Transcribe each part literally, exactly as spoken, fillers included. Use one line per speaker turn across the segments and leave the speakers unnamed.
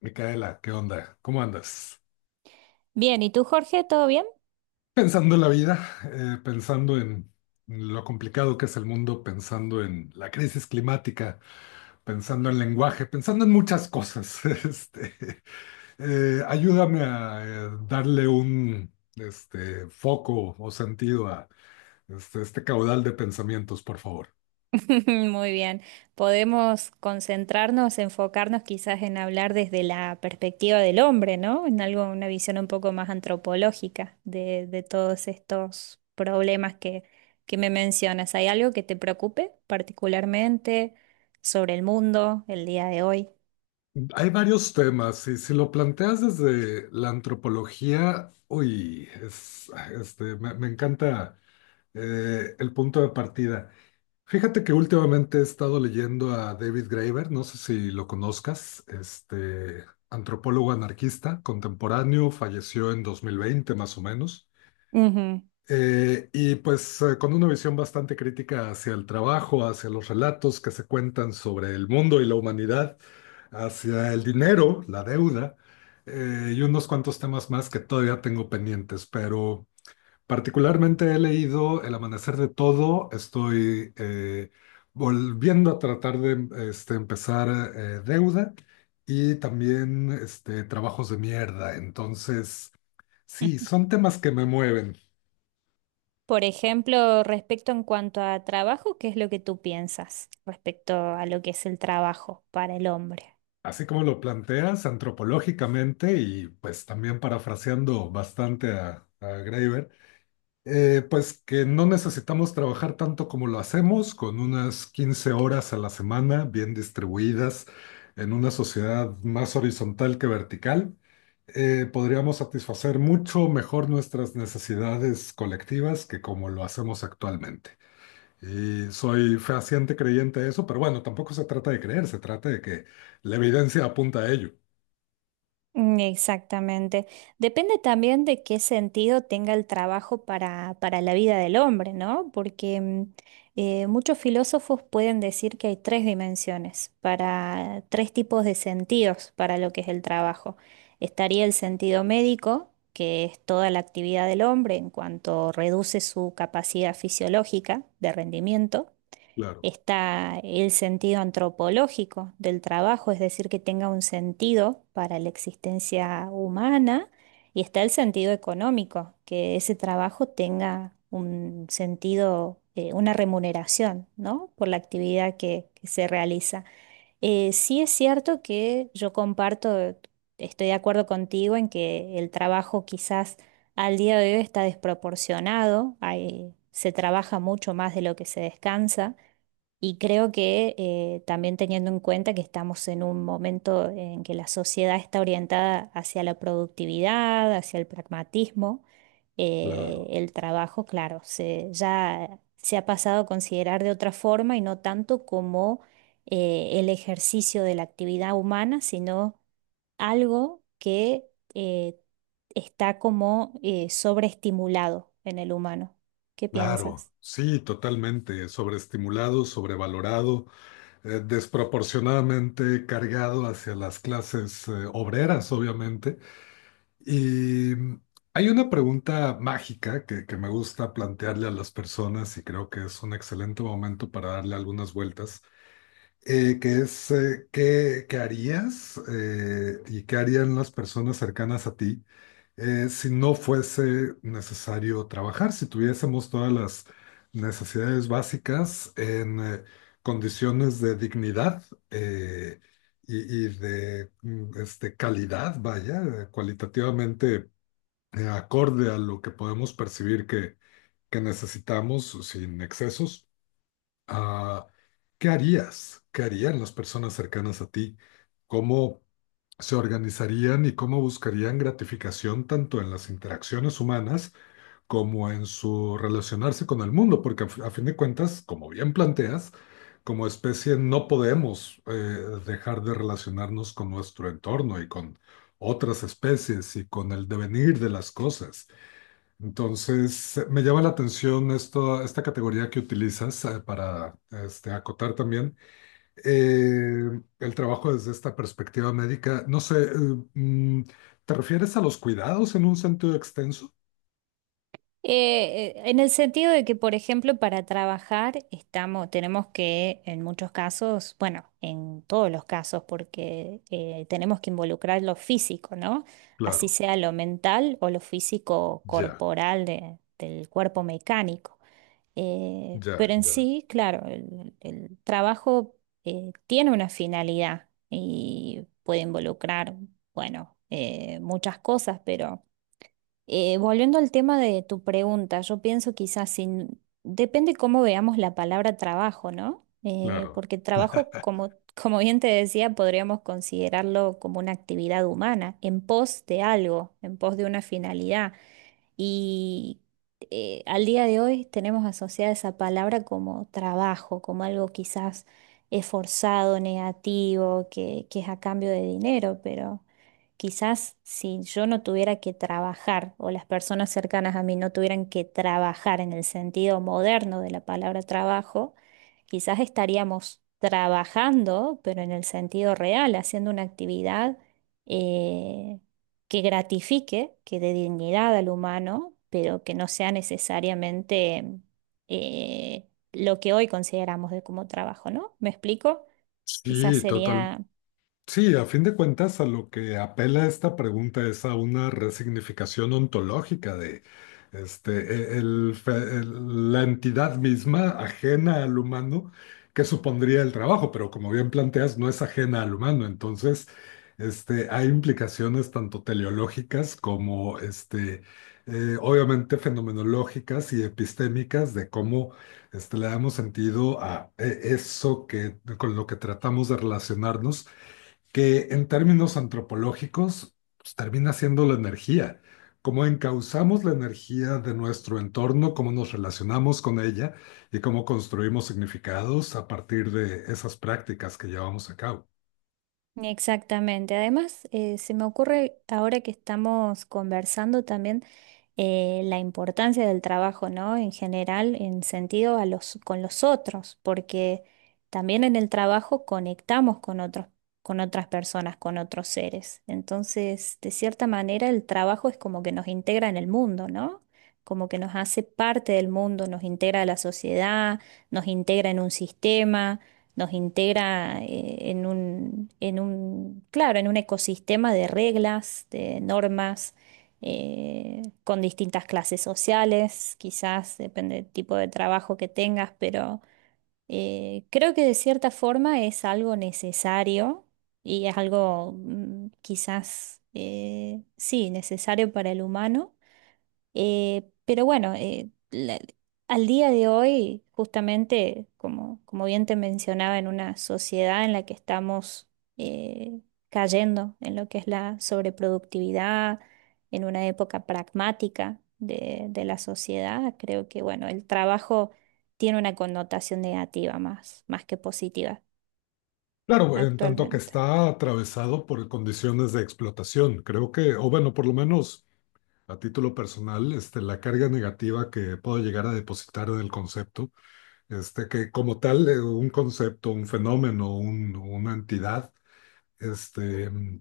Micaela, ¿qué onda? ¿Cómo andas?
Bien, ¿y tú, Jorge? ¿Todo bien?
Pensando en la vida, eh, pensando en lo complicado que es el mundo, pensando en la crisis climática, pensando en lenguaje, pensando en muchas cosas. Este, eh, ayúdame a eh, darle un este, foco o sentido a este, este caudal de pensamientos, por favor.
Muy bien. Podemos concentrarnos, enfocarnos quizás en hablar desde la perspectiva del hombre, ¿no? En algo, una visión un poco más antropológica de, de todos estos problemas que, que me mencionas. ¿Hay algo que te preocupe particularmente sobre el mundo el día de hoy?
Hay varios temas y si lo planteas desde la antropología, uy, es, este, me me encanta. Eh, el punto de partida. Fíjate que últimamente he estado leyendo a David Graeber, no sé si lo conozcas, este antropólogo anarquista contemporáneo, falleció en dos mil veinte más o menos.
Ujú.
Eh, y pues eh, con una visión bastante crítica hacia el trabajo, hacia los relatos que se cuentan sobre el mundo y la humanidad, hacia el dinero, la deuda, eh, y unos cuantos temas más que todavía tengo pendientes, pero... Particularmente he leído El Amanecer de Todo, estoy eh, volviendo a tratar de este, empezar eh, Deuda y también este, Trabajos de Mierda. Entonces, sí, son temas que me mueven,
Por ejemplo, respecto en cuanto a trabajo, ¿qué es lo que tú piensas respecto a lo que es el trabajo para el hombre?
así como lo planteas antropológicamente y pues también parafraseando bastante a, a Graeber. Eh, pues que no necesitamos trabajar tanto como lo hacemos, con unas quince horas a la semana bien distribuidas en una sociedad más horizontal que vertical, eh, podríamos satisfacer mucho mejor nuestras necesidades colectivas que como lo hacemos actualmente. Y soy fehaciente creyente de eso, pero bueno, tampoco se trata de creer, se trata de que la evidencia apunta a ello.
Mm, exactamente. Depende también de qué sentido tenga el trabajo para, para la vida del hombre, ¿no? Porque mm, eh, muchos filósofos pueden decir que hay tres dimensiones, para tres tipos de sentidos para lo que es el trabajo. Estaría el sentido médico, que es toda la actividad del hombre en cuanto reduce su capacidad fisiológica de rendimiento.
Claro,
Está el sentido antropológico del trabajo, es decir, que tenga un sentido para la existencia humana, y está el sentido económico, que ese trabajo tenga un sentido, eh, una remuneración, ¿no? Por la actividad que, que se realiza. Eh, sí es cierto que yo comparto, estoy de acuerdo contigo en que el trabajo quizás al día de hoy está desproporcionado, hay- se trabaja mucho más de lo que se descansa. Y creo que eh, también teniendo en cuenta que estamos en un momento en que la sociedad está orientada hacia la productividad, hacia el pragmatismo, eh,
claro,
el trabajo, claro, se, ya se ha pasado a considerar de otra forma y no tanto como eh, el ejercicio de la actividad humana, sino algo que eh, está como eh, sobreestimulado en el humano. ¿Qué
claro.
piensas?
Sí, totalmente. Sobreestimulado, sobrevalorado, eh, desproporcionadamente cargado hacia las clases eh, obreras, obviamente. Y mm, hay una pregunta mágica que, que me gusta plantearle a las personas y creo que es un excelente momento para darle algunas vueltas, eh, que es eh, qué, qué harías eh, y qué harían las personas cercanas a ti, eh, si no fuese necesario trabajar, si tuviésemos todas las necesidades básicas en eh, condiciones de dignidad eh, y, y de mm, este, calidad, vaya, eh, cualitativamente eh, acorde a lo que podemos percibir que, que necesitamos sin excesos. Ah, ¿qué harías? ¿Qué harían las personas cercanas a ti? ¿Cómo se organizarían y cómo buscarían gratificación tanto en las interacciones humanas como en su relacionarse con el mundo? Porque a, f- a fin de cuentas, como bien planteas, como especie no podemos eh, dejar de relacionarnos con nuestro entorno y con otras especies y con el devenir de las cosas. Entonces, eh, me llama la atención esto, esta categoría que utilizas eh, para este, acotar también eh, el trabajo desde esta perspectiva médica. No sé, eh, mm, ¿te refieres a los cuidados en un sentido extenso?
Eh, eh, en el sentido de que, por ejemplo, para trabajar estamos, tenemos que, en muchos casos, bueno, en todos los casos, porque eh, tenemos que involucrar lo físico, ¿no? Así
Claro,
sea lo mental o lo físico
ya,
corporal de- del cuerpo mecánico. Eh,
ya,
pero en
ya,
sí, claro, el, el trabajo eh, tiene una finalidad y puede involucrar, bueno, eh, muchas cosas, pero... Eh, volviendo al tema de tu pregunta, yo pienso quizás sin... Depende cómo veamos la palabra trabajo, ¿no? Eh,
claro.
porque trabajo, como, como bien te decía, podríamos considerarlo como una actividad humana, en pos de algo, en pos de una finalidad. Y eh, al día de hoy tenemos asociada esa palabra como trabajo, como algo quizás esforzado, negativo, que, que es a cambio de dinero, pero quizás si yo no tuviera que trabajar o las personas cercanas a mí no tuvieran que trabajar en el sentido moderno de la palabra trabajo, quizás estaríamos trabajando, pero en el sentido real, haciendo una actividad eh, que gratifique, que dé dignidad al humano, pero que no sea necesariamente eh, lo que hoy consideramos de como trabajo, ¿no? ¿Me explico? Quizás
Sí, total.
sería
Sí, a fin de cuentas, a lo que apela esta pregunta es a una resignificación ontológica de este, e- el fe- el- la entidad misma ajena al humano que supondría el trabajo, pero como bien planteas, no es ajena al humano. Entonces, este, hay implicaciones tanto teleológicas como este, eh, obviamente fenomenológicas y epistémicas de cómo este, le damos sentido a eh, eso que, con lo que tratamos de relacionarnos, que en términos antropológicos pues, termina siendo la energía. Cómo encauzamos la energía de nuestro entorno, cómo nos relacionamos con ella y cómo construimos significados a partir de esas prácticas que llevamos a cabo.
exactamente. Además, eh, se me ocurre ahora que estamos conversando también eh, la importancia del trabajo, ¿no? En general, en sentido a los, con los otros, porque también en el trabajo conectamos con otros, con otras personas, con otros seres. Entonces, de cierta manera, el trabajo es como que nos integra en el mundo, ¿no? Como que nos hace parte del mundo, nos integra a la sociedad, nos integra en un sistema, nos integra eh, en un, en un, claro, en un ecosistema de reglas, de normas, eh, con distintas clases sociales, quizás depende del tipo de trabajo que tengas, pero eh, creo que de cierta forma es algo necesario y es algo mm, quizás, eh, sí, necesario para el humano, eh, pero bueno, eh, la- al día de hoy, justamente, como, como bien te mencionaba, en una sociedad en la que estamos eh, cayendo en lo que es la sobreproductividad, en una época pragmática de, de la sociedad, creo que bueno, el trabajo tiene una connotación negativa más, más que positiva
Claro, en tanto que
actualmente.
está atravesado por condiciones de explotación, creo que, o bueno, por lo menos a título personal, este, la carga negativa que puedo llegar a depositar en el concepto, este, que como tal, eh, un concepto, un fenómeno, un- una entidad, este, mm,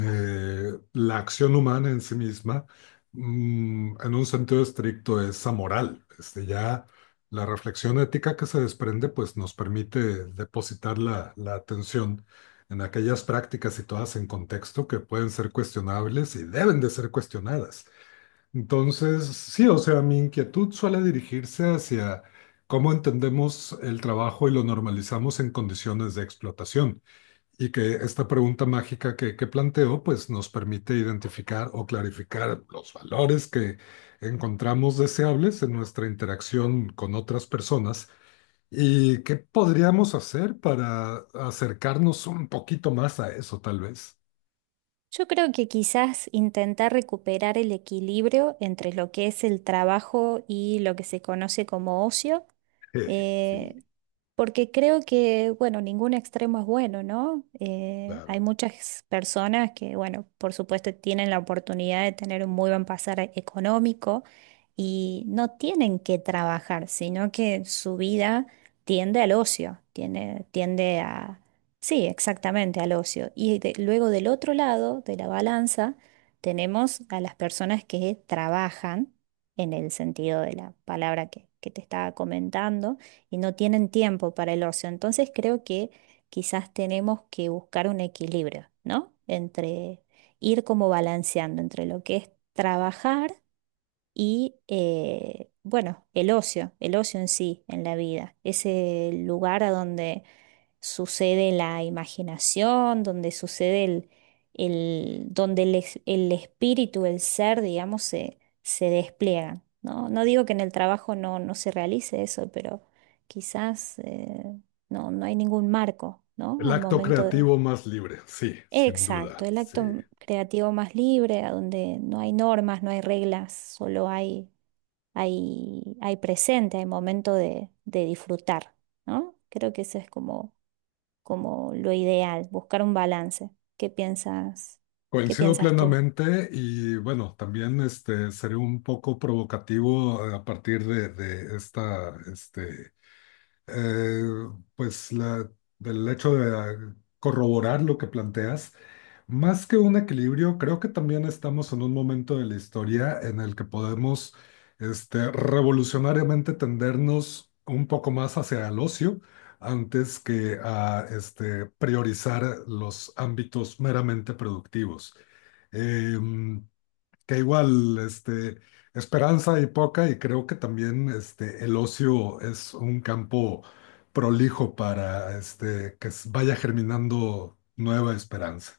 eh, la acción humana en sí misma, mm, en un sentido estricto, es amoral. Este, ya la reflexión ética que se desprende, pues nos permite depositar la, la atención en aquellas prácticas situadas en contexto que pueden ser cuestionables y deben de ser cuestionadas. Entonces, sí, o sea, mi inquietud suele dirigirse hacia cómo entendemos el trabajo y lo normalizamos en condiciones de explotación. Y que esta pregunta mágica que, que planteo, pues nos permite identificar o clarificar los valores que encontramos deseables en nuestra interacción con otras personas y qué podríamos hacer para acercarnos un poquito más a eso, tal vez.
Yo creo que quizás intentar recuperar el equilibrio entre lo que es el trabajo y lo que se conoce como ocio,
Eh, sí,
eh, porque creo que, bueno, ningún extremo es bueno, ¿no? Eh, hay
claro.
muchas personas que, bueno, por supuesto tienen la oportunidad de tener un muy buen pasar e- económico y no tienen que trabajar, sino que su vida tiende al ocio, tiene- tiende a... Sí, exactamente, al ocio. Y de- luego del otro lado de la balanza tenemos a las personas que trabajan, en el sentido de la palabra que, que te estaba comentando, y no tienen tiempo para el ocio. Entonces creo que quizás tenemos que buscar un equilibrio, ¿no? Entre ir como balanceando entre lo que es trabajar y, eh, bueno, el ocio, el ocio en sí, en la vida, ese lugar a donde sucede la imaginación, donde sucede el, el- donde el, es- el espíritu, el ser, digamos, se, se despliegan, ¿no? No digo que en el trabajo no, no se realice eso, pero quizás eh, no, no hay ningún marco, ¿no?
El
Al
acto
momento de...
creativo más libre, sí, sin
Exacto,
duda,
el
sí.
acto creativo más libre, a donde no hay normas, no hay reglas, solo hay, hay, hay presente, hay momento de, de disfrutar, ¿no? Creo que eso es como, como lo ideal, buscar un balance. ¿Qué piensas? ¿Qué
Coincido
piensas tú?
plenamente y bueno, también este, seré un poco provocativo a partir de, de esta este, eh, pues la, del hecho de ah, corroborar lo que planteas, más que un equilibrio, creo que también estamos en un momento de la historia en el que podemos este, revolucionariamente tendernos un poco más hacia el ocio antes que a este, priorizar los ámbitos meramente productivos. Em, que igual, este, esperanza hay poca y creo que también este, el ocio es un campo prolijo para este, que s- vaya germinando nueva esperanza.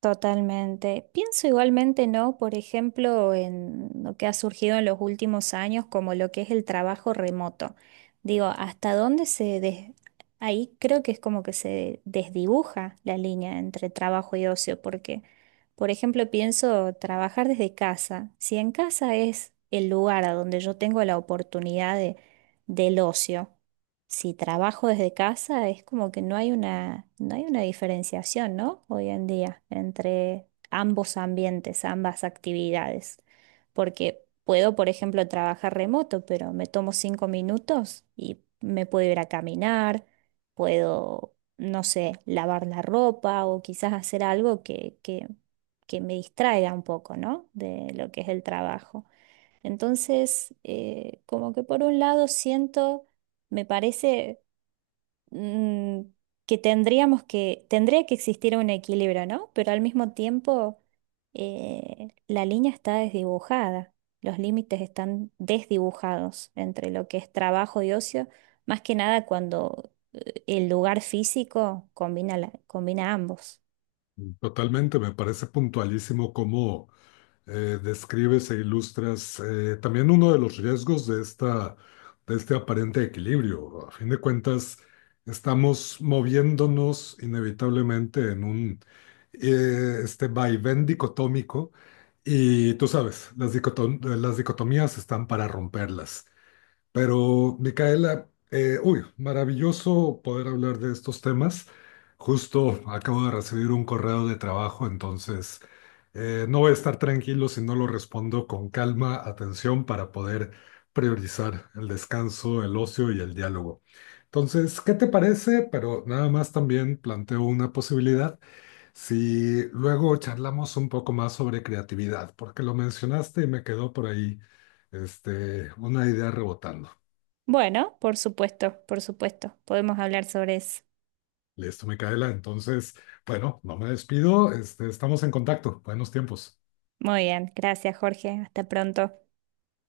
Totalmente. Pienso igualmente, ¿no? Por ejemplo, en lo que ha surgido en los últimos años, como lo que es el trabajo remoto. Digo, ¿hasta dónde se des- Ahí creo que es como que se desdibuja la línea entre trabajo y ocio, porque, por ejemplo, pienso trabajar desde casa. Si en casa es el lugar a donde yo tengo la oportunidad de, del ocio. Si trabajo desde casa, es como que no hay una, no hay una diferenciación, ¿no? Hoy en día, entre ambos ambientes, ambas actividades. Porque puedo, por ejemplo, trabajar remoto, pero me tomo cinco minutos y me puedo ir a caminar, puedo, no sé, lavar la ropa o quizás hacer algo que, que, que me distraiga un poco, ¿no? De lo que es el trabajo. Entonces, eh, como que por un lado siento, me parece mm, que tendríamos que, tendría que existir un equilibrio, ¿no? Pero al mismo tiempo, eh, la línea está desdibujada, los límites están desdibujados entre lo que es trabajo y ocio, más que nada cuando eh, el lugar físico combina, la- combina ambos.
Totalmente, me parece puntualísimo cómo eh, describes e ilustras eh, también uno de los riesgos de esta, de este aparente equilibrio. A fin de cuentas, estamos moviéndonos inevitablemente en un eh, este vaivén dicotómico y tú sabes, las dicotom- las dicotomías están para romperlas. Pero, Micaela, eh, uy, maravilloso poder hablar de estos temas. Justo acabo de recibir un correo de trabajo, entonces eh, no voy a estar tranquilo si no lo respondo con calma, atención, para poder priorizar el descanso, el ocio y el diálogo. Entonces, ¿qué te parece? Pero nada más también planteo una posibilidad si luego charlamos un poco más sobre creatividad, porque lo mencionaste y me quedó por ahí este, una idea rebotando.
Bueno, por supuesto, por supuesto, podemos hablar sobre eso.
Listo, Micaela. Entonces, bueno, no me despido. Este, estamos en contacto. Buenos tiempos.
Muy bien, gracias Jorge, hasta pronto.